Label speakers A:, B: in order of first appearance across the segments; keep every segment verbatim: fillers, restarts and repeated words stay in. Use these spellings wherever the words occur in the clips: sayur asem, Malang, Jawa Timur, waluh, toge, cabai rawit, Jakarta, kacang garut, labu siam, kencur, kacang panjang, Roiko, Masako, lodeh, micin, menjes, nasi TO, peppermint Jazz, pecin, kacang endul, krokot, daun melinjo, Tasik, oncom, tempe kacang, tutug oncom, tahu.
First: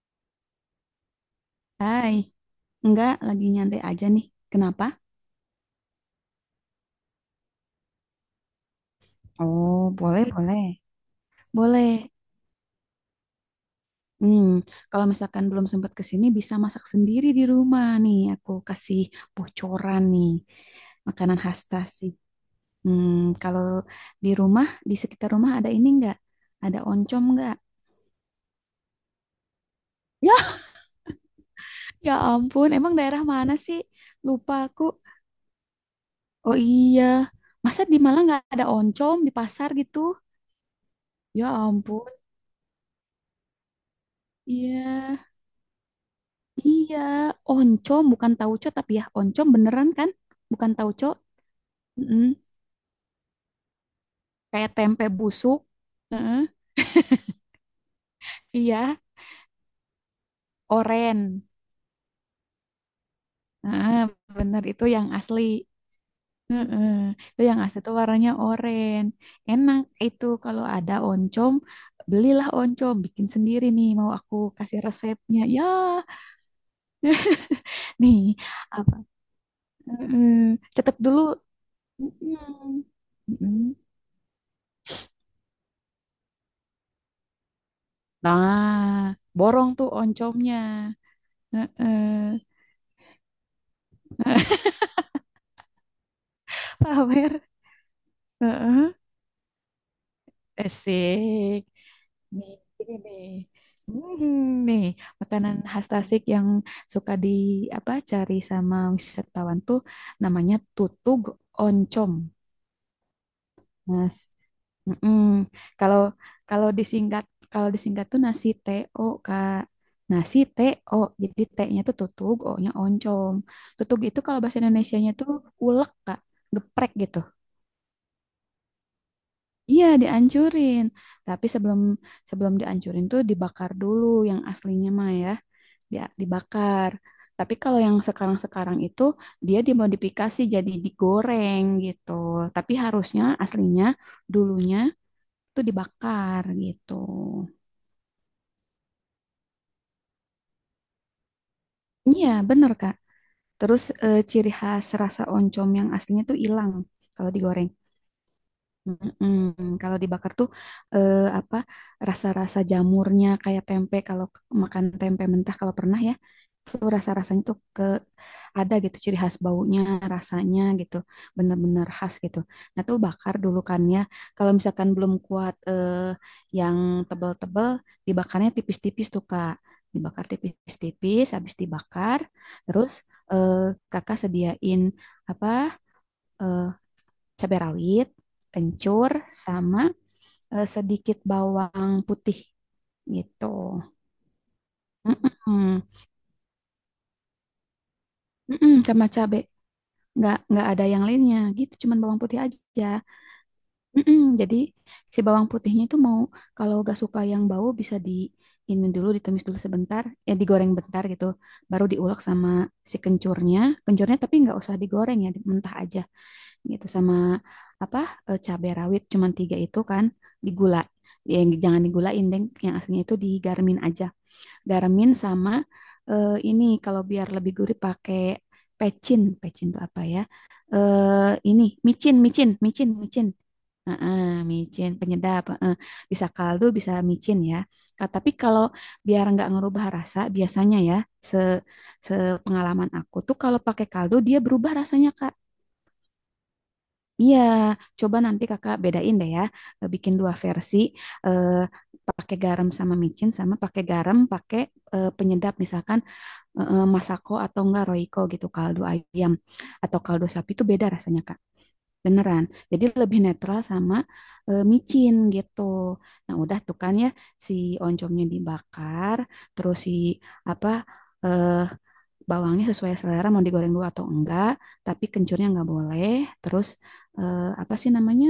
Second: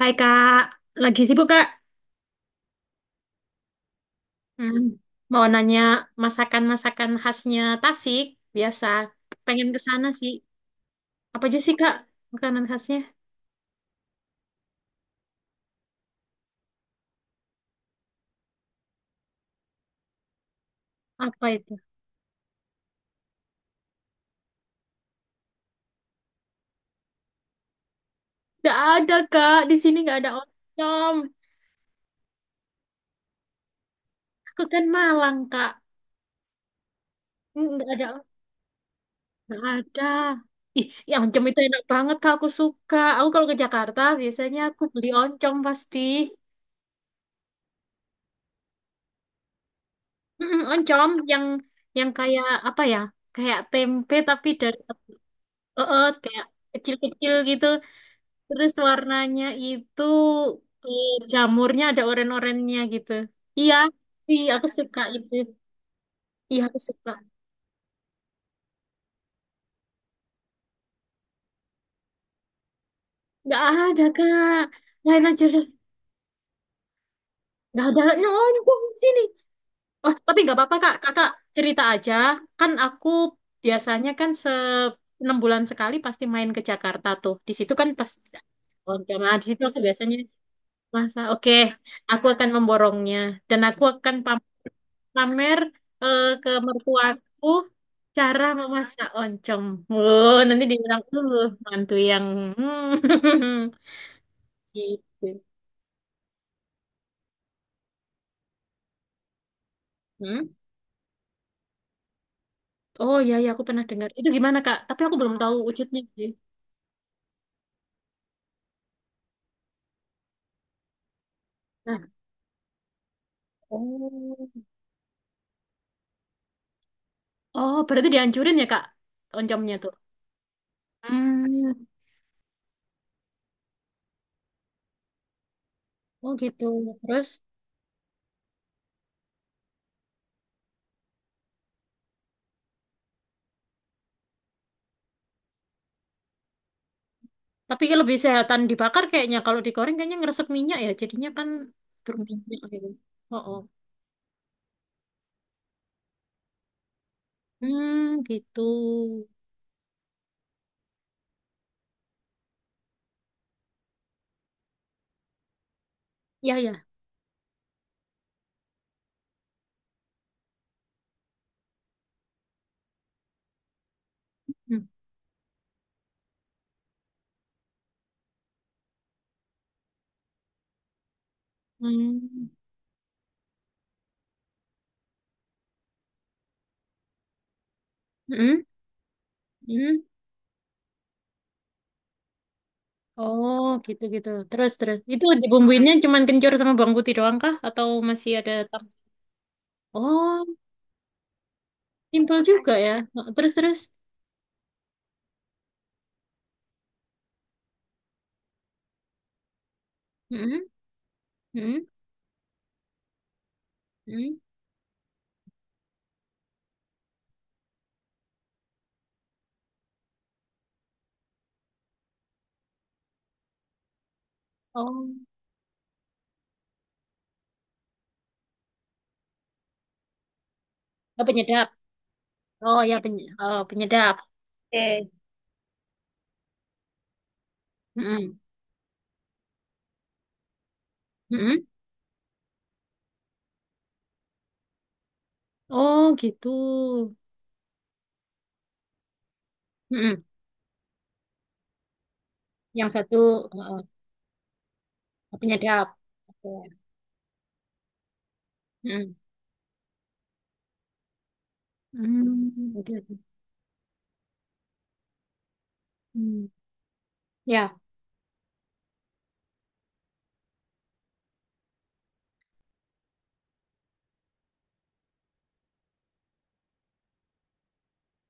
A: Hai Kak, lagi sibuk Kak?
B: Hai, enggak lagi nyantai aja nih.
A: Hmm,
B: Kenapa?
A: mau nanya masakan-masakan khasnya Tasik, biasa. Pengen ke
B: Oh,
A: sana
B: boleh,
A: sih.
B: boleh.
A: Apa aja sih Kak,
B: Boleh.
A: makanan khasnya?
B: Hmm, kalau misalkan belum sempat ke sini bisa masak sendiri di rumah nih. Aku kasih bocoran nih. Makanan
A: Apa
B: khas
A: itu?
B: Tasik. Hmm, kalau di rumah, di sekitar rumah ada ini enggak? Ada oncom enggak?
A: Nggak ada Kak, di sini nggak ada
B: Ya,
A: oncom.
B: ya ampun. Emang daerah mana sih? Lupa
A: Aku kan
B: aku.
A: Malang Kak,
B: Oh, iya.
A: Hmm,
B: Masa
A: nggak
B: di
A: ada.
B: Malang nggak ada oncom di
A: Nggak
B: pasar gitu?
A: ada. Ih, ya oncom
B: Ya
A: itu enak
B: ampun.
A: banget Kak, aku suka. Aku kalau ke Jakarta biasanya
B: Iya.
A: aku beli oncom pasti.
B: Iya, oncom bukan tauco tapi ya oncom beneran kan?
A: Mm-mm,
B: Bukan tauco.
A: oncom yang yang kayak
B: Mm-mm.
A: apa ya? Kayak tempe tapi
B: Kayak
A: dari
B: tempe busuk.
A: Oh, oh,
B: Heeh.
A: kayak kecil-kecil gitu. Terus
B: Iya,
A: warnanya itu eh,
B: oren.
A: jamurnya ada oren-orennya gitu. Iya,
B: Heeh,
A: iya
B: bener
A: aku
B: itu
A: suka
B: yang
A: itu.
B: asli.
A: Iya aku
B: Heeh.
A: suka.
B: Itu yang asli tuh warnanya oren. Enak itu kalau ada oncom, belilah oncom, bikin
A: Nggak
B: sendiri nih.
A: ada
B: Mau aku
A: kak.
B: kasih
A: Lain
B: resepnya.
A: aja
B: Ya,
A: deh. Nggak ada.
B: nih,
A: Oh, nyumbang
B: apa?
A: di sini. Oh,
B: Heeh.
A: tapi nggak apa-apa kak.
B: Catat dulu.
A: Kakak cerita aja. Kan
B: Mm-mm.
A: aku
B: Mm-mm.
A: biasanya kan se enam bulan sekali pasti main ke Jakarta tuh. Di situ kan pas Oh,
B: Nah,
A: enggak, nah, di situ
B: borong
A: aku
B: tuh
A: biasanya
B: oncomnya.
A: masa. Oke,
B: Heeh.
A: aku akan memborongnya dan aku akan pamit
B: Heeh.
A: pamer eh, ke
B: Pamer.
A: mertuaku cara
B: Heeh.
A: memasak oncom. Wow, nanti dibilang dulu
B: Asik.
A: mantu yang
B: Nih, ini
A: hmm,
B: nih. Hmm, nih,
A: gitu.
B: makanan khas Tasik yang suka di apa, cari sama wisatawan tuh
A: Hmm?
B: namanya tutug oncom,
A: Oh iya iya aku pernah dengar.
B: Mas.
A: Itu gimana Kak? Tapi aku
B: Mm-mm.
A: belum tahu
B: Kalau
A: wujudnya sih.
B: kalau disingkat kalau disingkat tuh nasi T O, Kak. Nasi T O. Jadi T-nya tuh
A: Nah,
B: tutug, O-nya oncom. Tutug itu kalau bahasa
A: oh.
B: Indonesianya tuh ulek, Kak. Geprek gitu.
A: Oh, berarti dihancurin ya Kak oncomnya
B: Iya,
A: tuh.
B: dihancurin. Tapi
A: Hmm.
B: sebelum sebelum dihancurin tuh dibakar dulu yang aslinya mah ya, dia
A: Oh gitu.
B: dibakar.
A: Terus
B: Tapi kalau yang sekarang-sekarang itu dia dimodifikasi jadi digoreng gitu. Tapi harusnya aslinya dulunya tuh dibakar gitu.
A: tapi lebih sehatan dibakar kayaknya kalau digoreng kayaknya ngeresep minyak ya. Jadinya kan
B: Iya,
A: berminyak
B: bener
A: gitu.
B: Kak.
A: Oh, oh.
B: Terus eh, ciri khas rasa oncom yang aslinya tuh hilang kalau digoreng.
A: Hmm, gitu.
B: Mm-mm. Kalau dibakar tuh eh, apa, rasa-rasa jamurnya kayak tempe, kalau k- makan tempe mentah kalau pernah ya,
A: Ya
B: tuh
A: ya.
B: rasa-rasanya tuh ke ada gitu, ciri khas baunya, rasanya gitu, bener-bener khas gitu. Nah tuh bakar dulu kan ya, kalau misalkan belum kuat eh, yang tebel-tebel dibakarnya tipis-tipis tuh Kak, dibakar tipis-tipis, habis dibakar
A: Hmm.
B: terus eh, kakak sediain apa eh, cabai rawit,
A: Hmm?
B: kencur, sama
A: Hmm?
B: eh, sedikit bawang putih gitu.
A: Oh, gitu-gitu. Terus, terus. Itu
B: Mm-mm.
A: dibumbuinnya cuman kencur sama bawang putih doang kah? Atau masih ada...
B: Mm-mm,
A: tam-
B: sama cabe. Nggak
A: Oh,
B: nggak ada yang lainnya gitu, cuman bawang
A: simpel
B: putih
A: juga
B: aja.
A: ya. Terus, terus.
B: Mm-mm. Jadi si bawang putihnya itu mau, kalau nggak suka yang bau bisa di ini dulu, ditumis dulu sebentar, ya
A: Hmm?
B: digoreng bentar gitu.
A: Hmm?
B: Baru diulek sama si kencurnya. Kencurnya
A: Hmm? Hmm.
B: tapi nggak usah digoreng ya, mentah aja gitu, sama apa eh, cabai rawit cuman tiga itu kan digula, ya, jangan digulain, Deng. Yang aslinya itu digarmin aja. Garmin
A: Oh,
B: sama eh, ini kalau biar lebih gurih pakai pecin. Pecin itu apa ya?
A: oh
B: Eh, ini
A: penyedap.
B: micin, micin,
A: Oh,
B: micin,
A: ya peny
B: micin.
A: oh, penyedap.
B: Heeh,
A: Oke.
B: micin penyedap. Heeh. Bisa kaldu, bisa micin ya. Ka- Tapi
A: Hmm.
B: kalau biar nggak ngerubah rasa, biasanya ya, se
A: Hmm? Hmm.
B: sepengalaman aku tuh kalau pakai kaldu dia berubah rasanya Kak.
A: Oh, gitu.
B: Iya, coba nanti kakak bedain deh ya. Eh,
A: Hmm.
B: bikin
A: Hmm.
B: dua versi, eh, pakai garam
A: Yang
B: sama
A: satu
B: micin, sama
A: oh,
B: pakai garam pakai eh,
A: oh,
B: penyedap
A: penyedap.
B: misalkan,
A: Oke.
B: eh, masako atau enggak roiko gitu, kaldu
A: Hmm.
B: ayam atau kaldu sapi itu beda rasanya Kak. Beneran.
A: Hmm.
B: Jadi
A: Oke, oke.
B: lebih netral sama eh, micin gitu. Nah,
A: Hmm.
B: udah tuh kan ya, si
A: Ya.
B: oncomnya dibakar, terus si apa eh, bawangnya sesuai selera mau digoreng dulu atau enggak, tapi kencurnya enggak boleh. Terus eh, apa sih namanya,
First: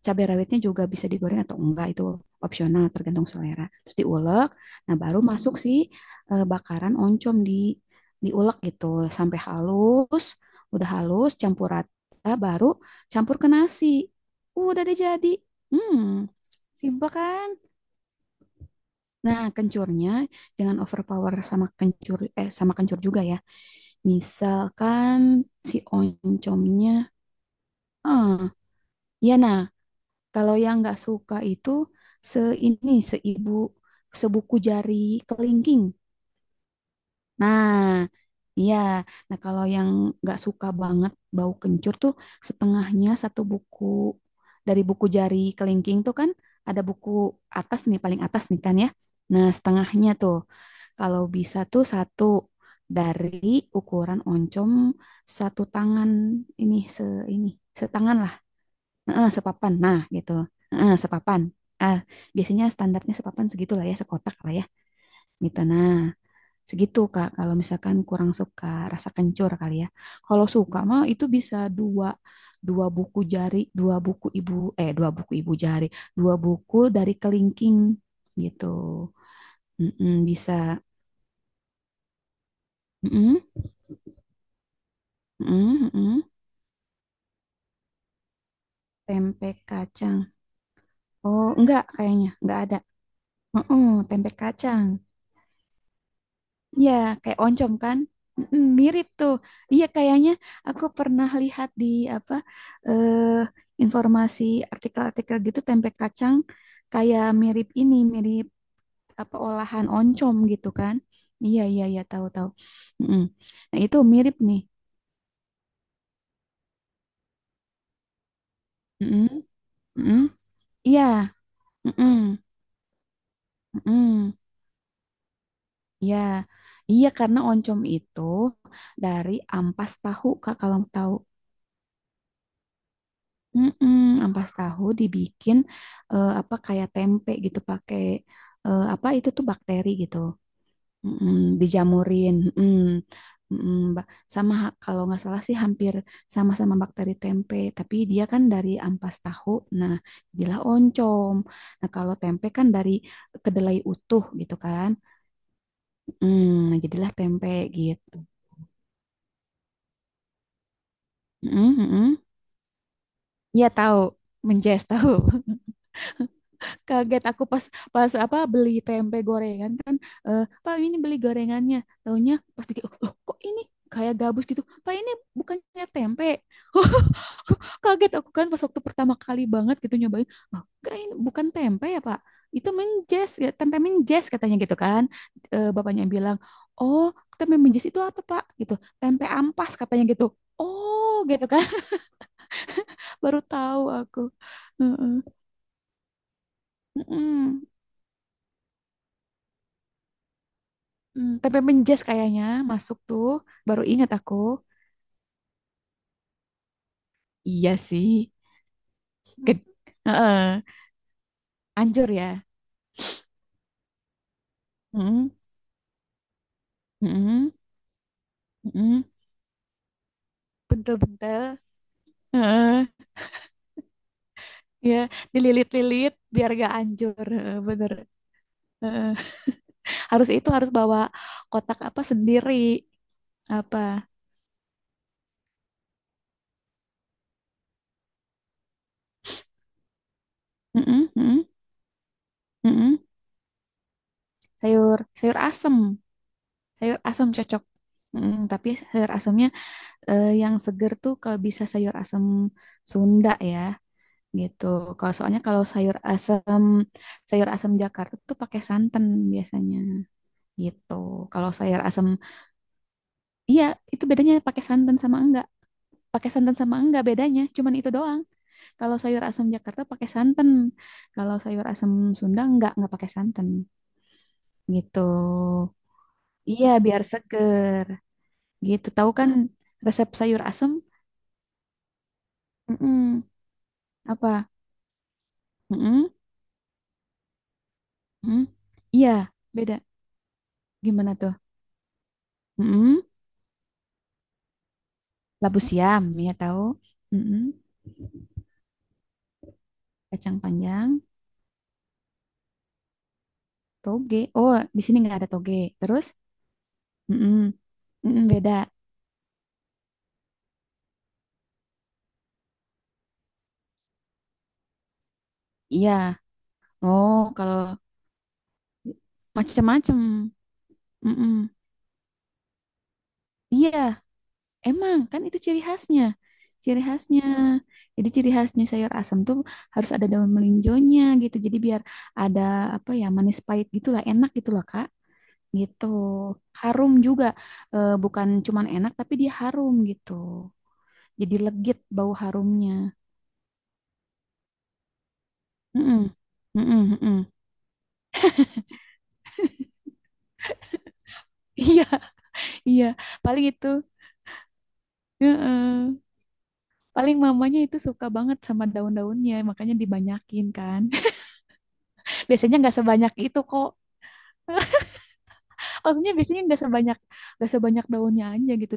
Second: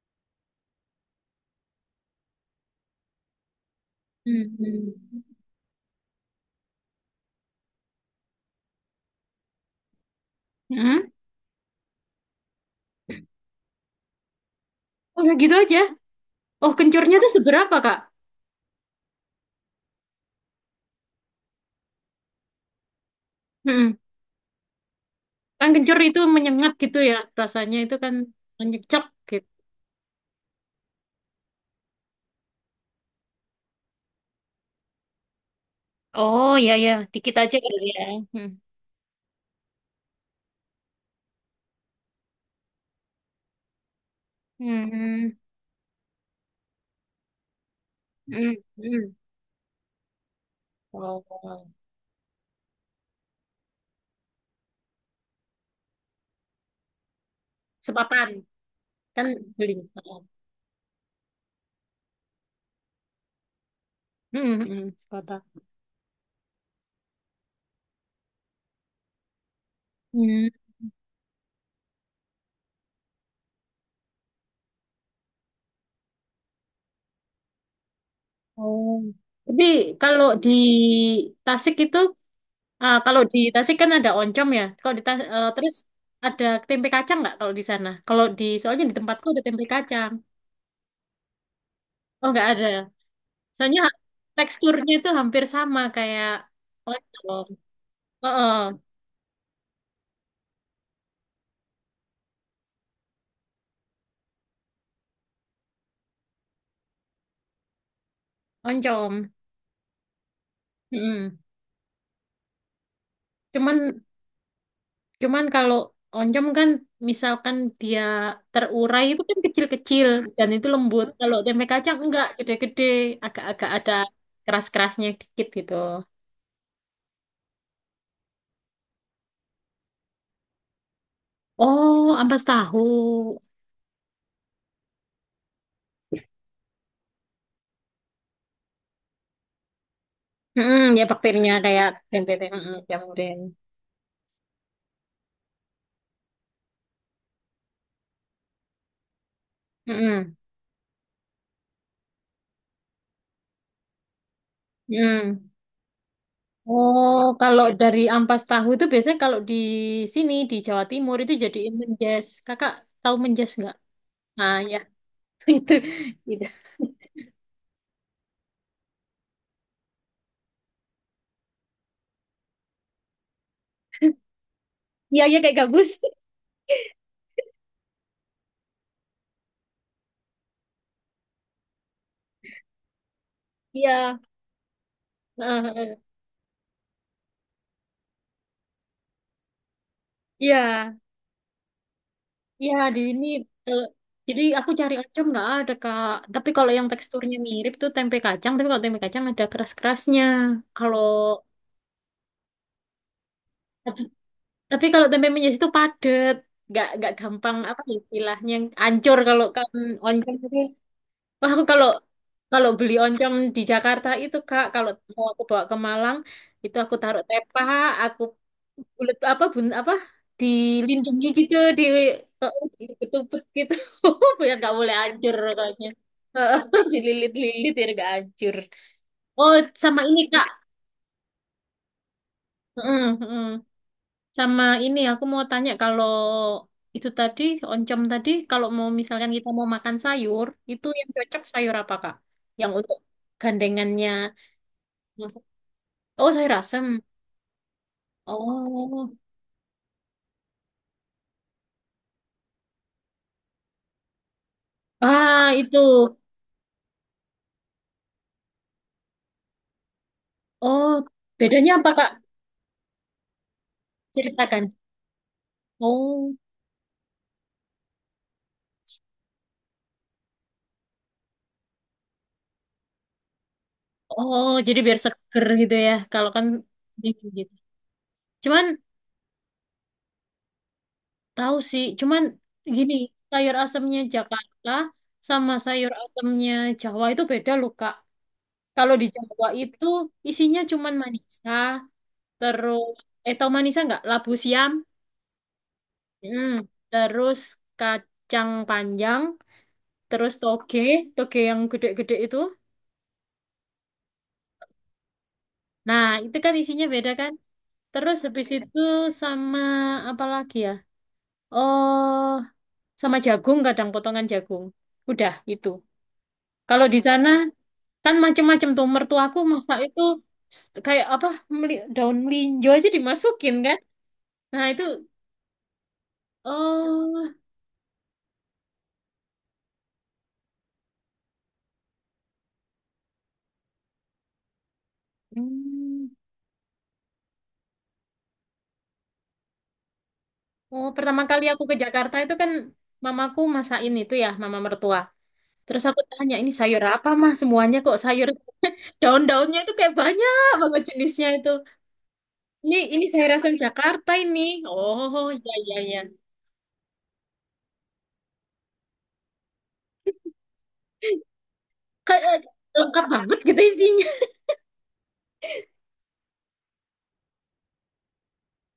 B: cabai rawitnya juga bisa digoreng atau enggak, itu opsional tergantung selera, terus diulek.
A: Hmm. Hmm.
B: Nah, baru masuk si eh, bakaran oncom, di diulek gitu sampai halus.
A: Hmm.
B: Udah
A: Hmm.
B: halus campur rata, baru campur ke nasi. Uh, udah deh jadi.
A: Udah gitu aja.
B: Hmm,
A: Oh,
B: simple
A: kencurnya tuh
B: kan.
A: seberapa, Kak?
B: Nah, kencurnya jangan overpower sama kencur, eh, sama kencur juga ya,
A: Mm-mm.
B: misalkan
A: Kan
B: si
A: kencur itu menyengat
B: oncomnya
A: gitu ya, rasanya itu kan
B: eh,
A: menyecek
B: ya
A: gitu.
B: nah. Kalau yang nggak suka itu se, ini seibu, sebuku jari kelingking.
A: Oh, iya, iya. Dikit aja
B: Nah,
A: kali ya. Hmm.
B: iya. Nah, kalau yang nggak suka banget bau kencur tuh setengahnya, satu buku dari buku jari
A: Hmm.
B: kelingking tuh kan, ada buku atas nih, paling atas
A: Hmm.
B: nih kan ya.
A: Hmm.
B: Nah, setengahnya tuh kalau bisa
A: Oh,
B: tuh satu, dari ukuran oncom satu tangan, ini se, ini setangan.
A: sepapan. Kan
B: Heeh,
A: beli.
B: sepapan. Nah,
A: Oh.
B: gitu. Heeh, sepapan. Ah, biasanya standarnya sepapan segitu lah ya, sekotak lah
A: Hmm.
B: ya.
A: Hmm. Sepapan.
B: Gitu. Nah, segitu Kak. Kalau misalkan kurang suka rasa kencur kali ya. Kalau
A: Hmm.
B: suka mah itu bisa dua, dua buku jari, dua buku ibu, eh, dua buku ibu jari, dua buku dari kelingking gitu.
A: Oh. Tapi kalau
B: Mm-mm,
A: di
B: bisa.
A: Tasik itu, ah, kalau di
B: Mm-mm,
A: Tasik kan ada oncom ya. Kalau di Tas- eh, Terus
B: mm-mm, mm-mm.
A: ada tempe kacang nggak kalau di sana? Kalau di, soalnya di tempatku ada
B: Tempe
A: tempe kacang.
B: kacang. Oh, enggak
A: Oh,
B: kayaknya,
A: nggak
B: enggak
A: ada.
B: ada.
A: Soalnya
B: Mm-mm, tempe kacang.
A: teksturnya itu hampir sama kayak
B: Iya, kayak
A: oncom.
B: oncom kan?
A: Heeh,
B: Mm, mirip tuh. Iya, kayaknya aku pernah lihat di apa eh, informasi, artikel-artikel gitu, tempe kacang kayak mirip ini, mirip
A: oncom.
B: apa, olahan oncom gitu kan?
A: Mm.
B: Iya, iya, iya, tahu-tahu. Mm.
A: Cuman
B: Nah, itu mirip nih.
A: cuman kalau oncom kan misalkan dia terurai itu
B: Mm-mm,
A: kan kecil-kecil
B: mm-mm.
A: dan itu
B: Iya,
A: lembut. Kalau tempe kacang
B: mm-mm,
A: enggak gede-gede, agak-agak ada
B: mm-mm.
A: keras-kerasnya dikit gitu.
B: Iya. Iya, karena oncom itu dari ampas tahu, Kak, kalau tahu.
A: Oh, ampas tahu.
B: Mm-mm, ampas tahu dibikin eh, apa kayak tempe gitu, pakai eh, apa itu tuh bakteri gitu.
A: Mm-mm, ya
B: Mm-mm,
A: bakterinya kayak
B: dijamurin.
A: tempe-tempe.
B: Mm-mm,
A: Mm-mm, tempe.
B: mm-mm, ba- sama ha- kalau nggak salah sih hampir sama-sama bakteri tempe, tapi dia kan dari ampas tahu. Nah,
A: Mm-mm,
B: jadilah oncom. Nah, kalau tempe kan dari kedelai utuh gitu kan.
A: mm-mm.
B: Mm, nah, jadilah
A: Oh,
B: tempe
A: kalau dari
B: gitu.
A: ampas tahu itu biasanya kalau di sini di Jawa Timur itu jadi
B: Mm-mm, mm-mm.
A: menjes. Kakak tahu menjes
B: Iya,
A: nggak?
B: tahu,
A: Nah, ya
B: menjes tahu.
A: itu, gitu.
B: Kaget aku pas, pas apa beli tempe gorengan kan, eh, Pak ini beli gorengannya, taunya pas dikit, "Oh, loh, kok ini kayak gabus gitu, Pak, ini
A: Iya, iya kayak
B: bukannya
A: gabus.
B: tempe?" Kaget aku kan pas waktu pertama kali banget gitu nyobain, oh, enggak, ini bukan tempe ya Pak, itu menjes, ya tempe
A: Iya,
B: menjes katanya gitu kan.
A: heeh,
B: Eh,
A: heeh.
B: bapaknya bilang, oh, tempe menjes itu apa Pak gitu, tempe ampas katanya gitu,
A: Iya,
B: oh gitu kan.
A: iya di sini.
B: Baru
A: eh,
B: tahu aku.
A: jadi aku cari
B: Heeh.
A: oncom nggak ada Kak. Tapi kalau yang teksturnya
B: Mm-mm.
A: mirip tuh tempe kacang. Tapi kalau tempe kacang ada keras-kerasnya. Kalau
B: Hmm, peppermint Jazz kayaknya masuk tuh. Baru
A: tapi,
B: ingat aku.
A: tapi kalau tempe menjes itu padet, nggak nggak gampang
B: Iya
A: apa ya
B: sih.
A: istilahnya ancur kalau
B: Ged-
A: kan oncom itu.
B: Heeh,
A: Wah, aku kalau
B: anjur ya.
A: Kalau beli oncom di Jakarta itu Kak, kalau mau
B: Mm-mm,
A: aku bawa ke Malang, itu aku taruh
B: mm,
A: tepa, aku
B: mm,
A: bulet apa bun apa dilindungi gitu
B: bentel-bentel.
A: di, di
B: Heeh,
A: ketupet gitu biar nggak boleh
B: ya.
A: hancur kayaknya.
B: Dililit-lilit biar gak anjur. Heeh,
A: Dililit-lilit biar
B: bener.
A: nggak hancur.
B: Heeh.
A: Oh, sama ini
B: Harus
A: Kak.
B: itu, harus bawa kotak apa sendiri.
A: Mm, mm.
B: Apa?
A: Sama ini aku mau tanya kalau itu tadi oncom tadi kalau mau misalkan kita mau makan sayur, itu yang cocok
B: Mm,
A: sayur apa Kak? Yang untuk
B: mm-mm.
A: gandengannya.
B: Sayur, sayur asem.
A: Oh, sayur
B: Sayur
A: asem.
B: asem cocok. Mm, tapi sayur
A: Oh.
B: asemnya eh, yang seger tuh kalau bisa sayur asem Sunda ya. Gitu. Kalau soalnya
A: Ah,
B: kalau
A: itu.
B: sayur asam, sayur asam Jakarta tuh pakai santan biasanya
A: Oh,
B: gitu. Kalau
A: bedanya
B: sayur
A: apa,
B: asam,
A: Kak?
B: iya, itu bedanya
A: Ceritakan.
B: pakai santan sama enggak. Pakai
A: Oh.
B: santan sama enggak bedanya, cuman itu doang. Kalau sayur asam Jakarta pakai santan. Kalau sayur asam Sunda enggak, enggak pakai santan
A: Oh, jadi
B: gitu.
A: biar seger gitu ya. Kalau kan
B: Iya, biar
A: dingin gitu.
B: seger
A: Cuman
B: gitu. Tahu kan resep sayur asam.
A: tahu sih, cuman gini,
B: Mm-mm.
A: sayur asemnya
B: Apa?
A: Jakarta sama sayur
B: Mm-mm.
A: asemnya Jawa itu beda loh, Kak.
B: Mm-mm.
A: Kalau di
B: Iya,
A: Jawa
B: beda.
A: itu isinya cuman
B: Gimana tuh?
A: manisa, terus
B: Mm-mm.
A: eh tau manisa nggak? Labu siam.
B: Labu siam, ya
A: Hmm.
B: tahu.
A: Terus
B: Mm-mm.
A: kacang panjang terus
B: Kacang
A: toge,
B: panjang,
A: toge yang gede-gede itu.
B: toge. Oh, di sini nggak ada toge.
A: Nah,
B: Terus,
A: itu kan isinya beda kan?
B: mm-mm.
A: Terus
B: Mm-mm,
A: habis
B: beda.
A: itu sama apa lagi ya? Oh, sama jagung kadang potongan jagung. Udah itu.
B: Iya.
A: Kalau di
B: Oh,
A: sana
B: kalau
A: kan macem-macem tuh mertuaku masak
B: macam-macam.
A: itu s- kayak apa
B: Mm-mm.
A: meli- daun melinjo aja dimasukin
B: Iya,
A: kan? Nah, itu
B: emang kan itu ciri khasnya. Ciri khasnya.
A: oh
B: Jadi ciri khasnya sayur asam tuh harus ada daun melinjonya gitu. Jadi biar ada apa ya, manis pahit gitulah, enak gitulah Kak. Gitu.
A: hmm.
B: Harum juga. Eh, bukan cuman enak tapi dia harum gitu.
A: Oh, pertama
B: Jadi
A: kali aku ke
B: legit bau
A: Jakarta itu kan
B: harumnya.
A: mamaku masakin itu ya, mama mertua. Terus aku
B: Mm-mm.
A: tanya, ini sayur
B: Mm-mm,
A: apa
B: mm-mm.
A: mah? Semuanya kok sayur. Daun-daunnya itu kayak banyak banget jenisnya itu.
B: Iya,
A: Ini
B: iya.
A: ini sayur
B: Paling
A: asam
B: itu.
A: Jakarta ini. Oh, iya iya
B: Heeh.
A: iya.
B: Paling mamanya itu suka banget sama daun-daunnya, makanya dibanyakin kan.
A: Kayak eh,
B: Biasanya nggak
A: lengkap
B: sebanyak
A: banget
B: itu
A: gitu
B: kok.
A: isinya.
B: Maksudnya biasanya nggak sebanyak, nggak sebanyak daunnya aja gitu.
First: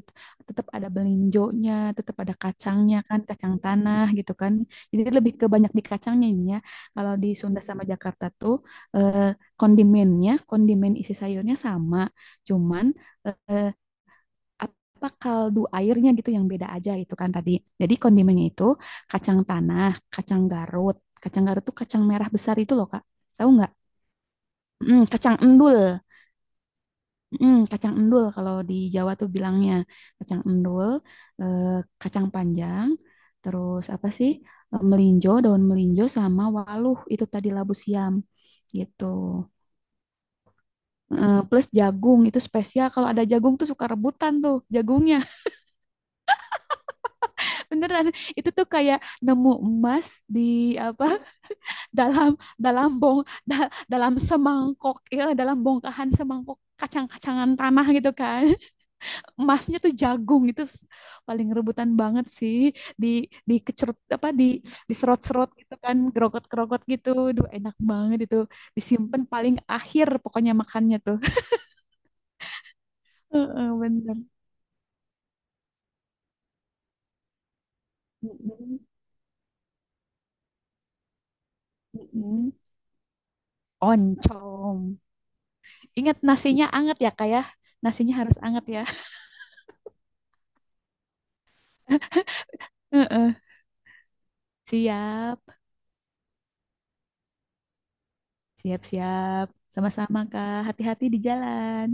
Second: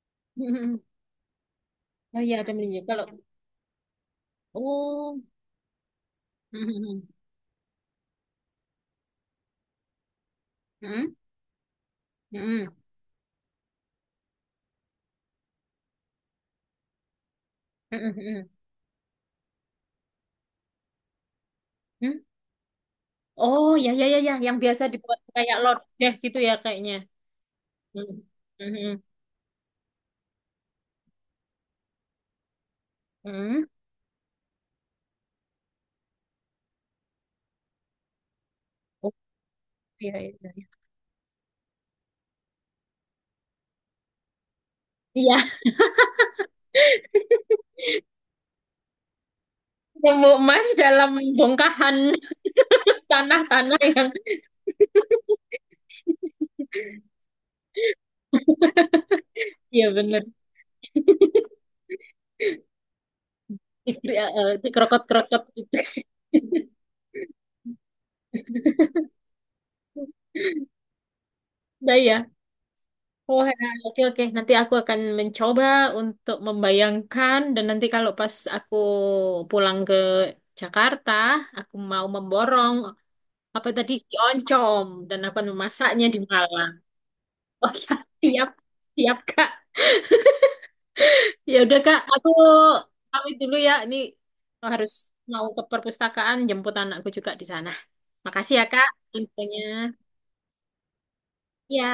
B: Tetap ada belinjonya, tetap
A: Oh iya
B: ada
A: ada menunya.
B: kacangnya
A: Kalau
B: kan, kacang tanah gitu kan. Jadi
A: oh.
B: lebih ke banyak di kacangnya ini ya.
A: Hmm,
B: Kalau di Sunda sama Jakarta tuh eh, kondimennya, kondimen
A: hmm,
B: isi sayurnya sama,
A: hmm, hmm, hmm.
B: cuman eh, apa, kaldu airnya gitu yang beda aja itu kan tadi. Jadi
A: Hmm. Hmm,
B: kondimennya
A: hmm,
B: itu kacang tanah, kacang garut. Kacang garut tuh kacang
A: hmm.
B: merah besar itu loh Kak. Tahu
A: Oh,
B: nggak?
A: ya ya ya ya, yang biasa
B: Mm,
A: dibuat
B: kacang
A: kayak
B: endul.
A: lodeh gitu ya kayaknya.
B: Mm, kacang
A: Hmm,
B: endul kalau
A: hmm,
B: di
A: hmm.
B: Jawa tuh bilangnya kacang endul, eh, kacang panjang,
A: Hmm.
B: terus apa sih? Eh, melinjo, daun melinjo sama waluh itu tadi labu siam gitu.
A: Oh, iya iya. Iya,
B: Eh, plus jagung itu spesial, kalau ada jagung tuh suka rebutan tuh jagungnya.
A: iya,
B: Beneran, itu tuh kayak nemu emas
A: nemu
B: di
A: emas
B: apa,
A: dalam bongkahan
B: dalam dalam bong da-
A: tanah-tanah yang
B: dalam semangkok ya, dalam bongkahan semangkok kacang-kacangan tanah gitu kan. Emasnya tuh
A: iya bener.
B: jagung itu paling rebutan banget sih, di di kecerut
A: Ya,
B: apa di
A: eh, itu Krokot-krokot
B: diserot-serot
A: gitu.
B: gitu kan, gerogot-gerogot gitu. Duh, enak banget itu. Disimpan paling akhir pokoknya makannya tuh.
A: Nah ya. Oh, ya,
B: Heeh,
A: oke
B: bener.
A: oke. Nanti aku akan mencoba untuk membayangkan dan nanti kalau pas aku
B: Mm-mm,
A: pulang ke Jakarta, aku mau
B: mm-mm.
A: memborong apa tadi
B: Oncom.
A: oncom dan aku akan memasaknya
B: Ingat
A: di
B: nasinya
A: Malang.
B: anget ya, kayak,
A: Oh ya,
B: nasinya harus
A: siap,
B: anget ya.
A: siap Kak. Ya udah Kak, aku pamit
B: Heeh.
A: dulu ya. Ini harus
B: Siap,
A: mau ke perpustakaan jemput anakku juga di sana. Makasih ya
B: siap,
A: Kak
B: siap.
A: infonya.
B: Sama-sama, Kak. Hati-hati di
A: Ya.
B: jalan.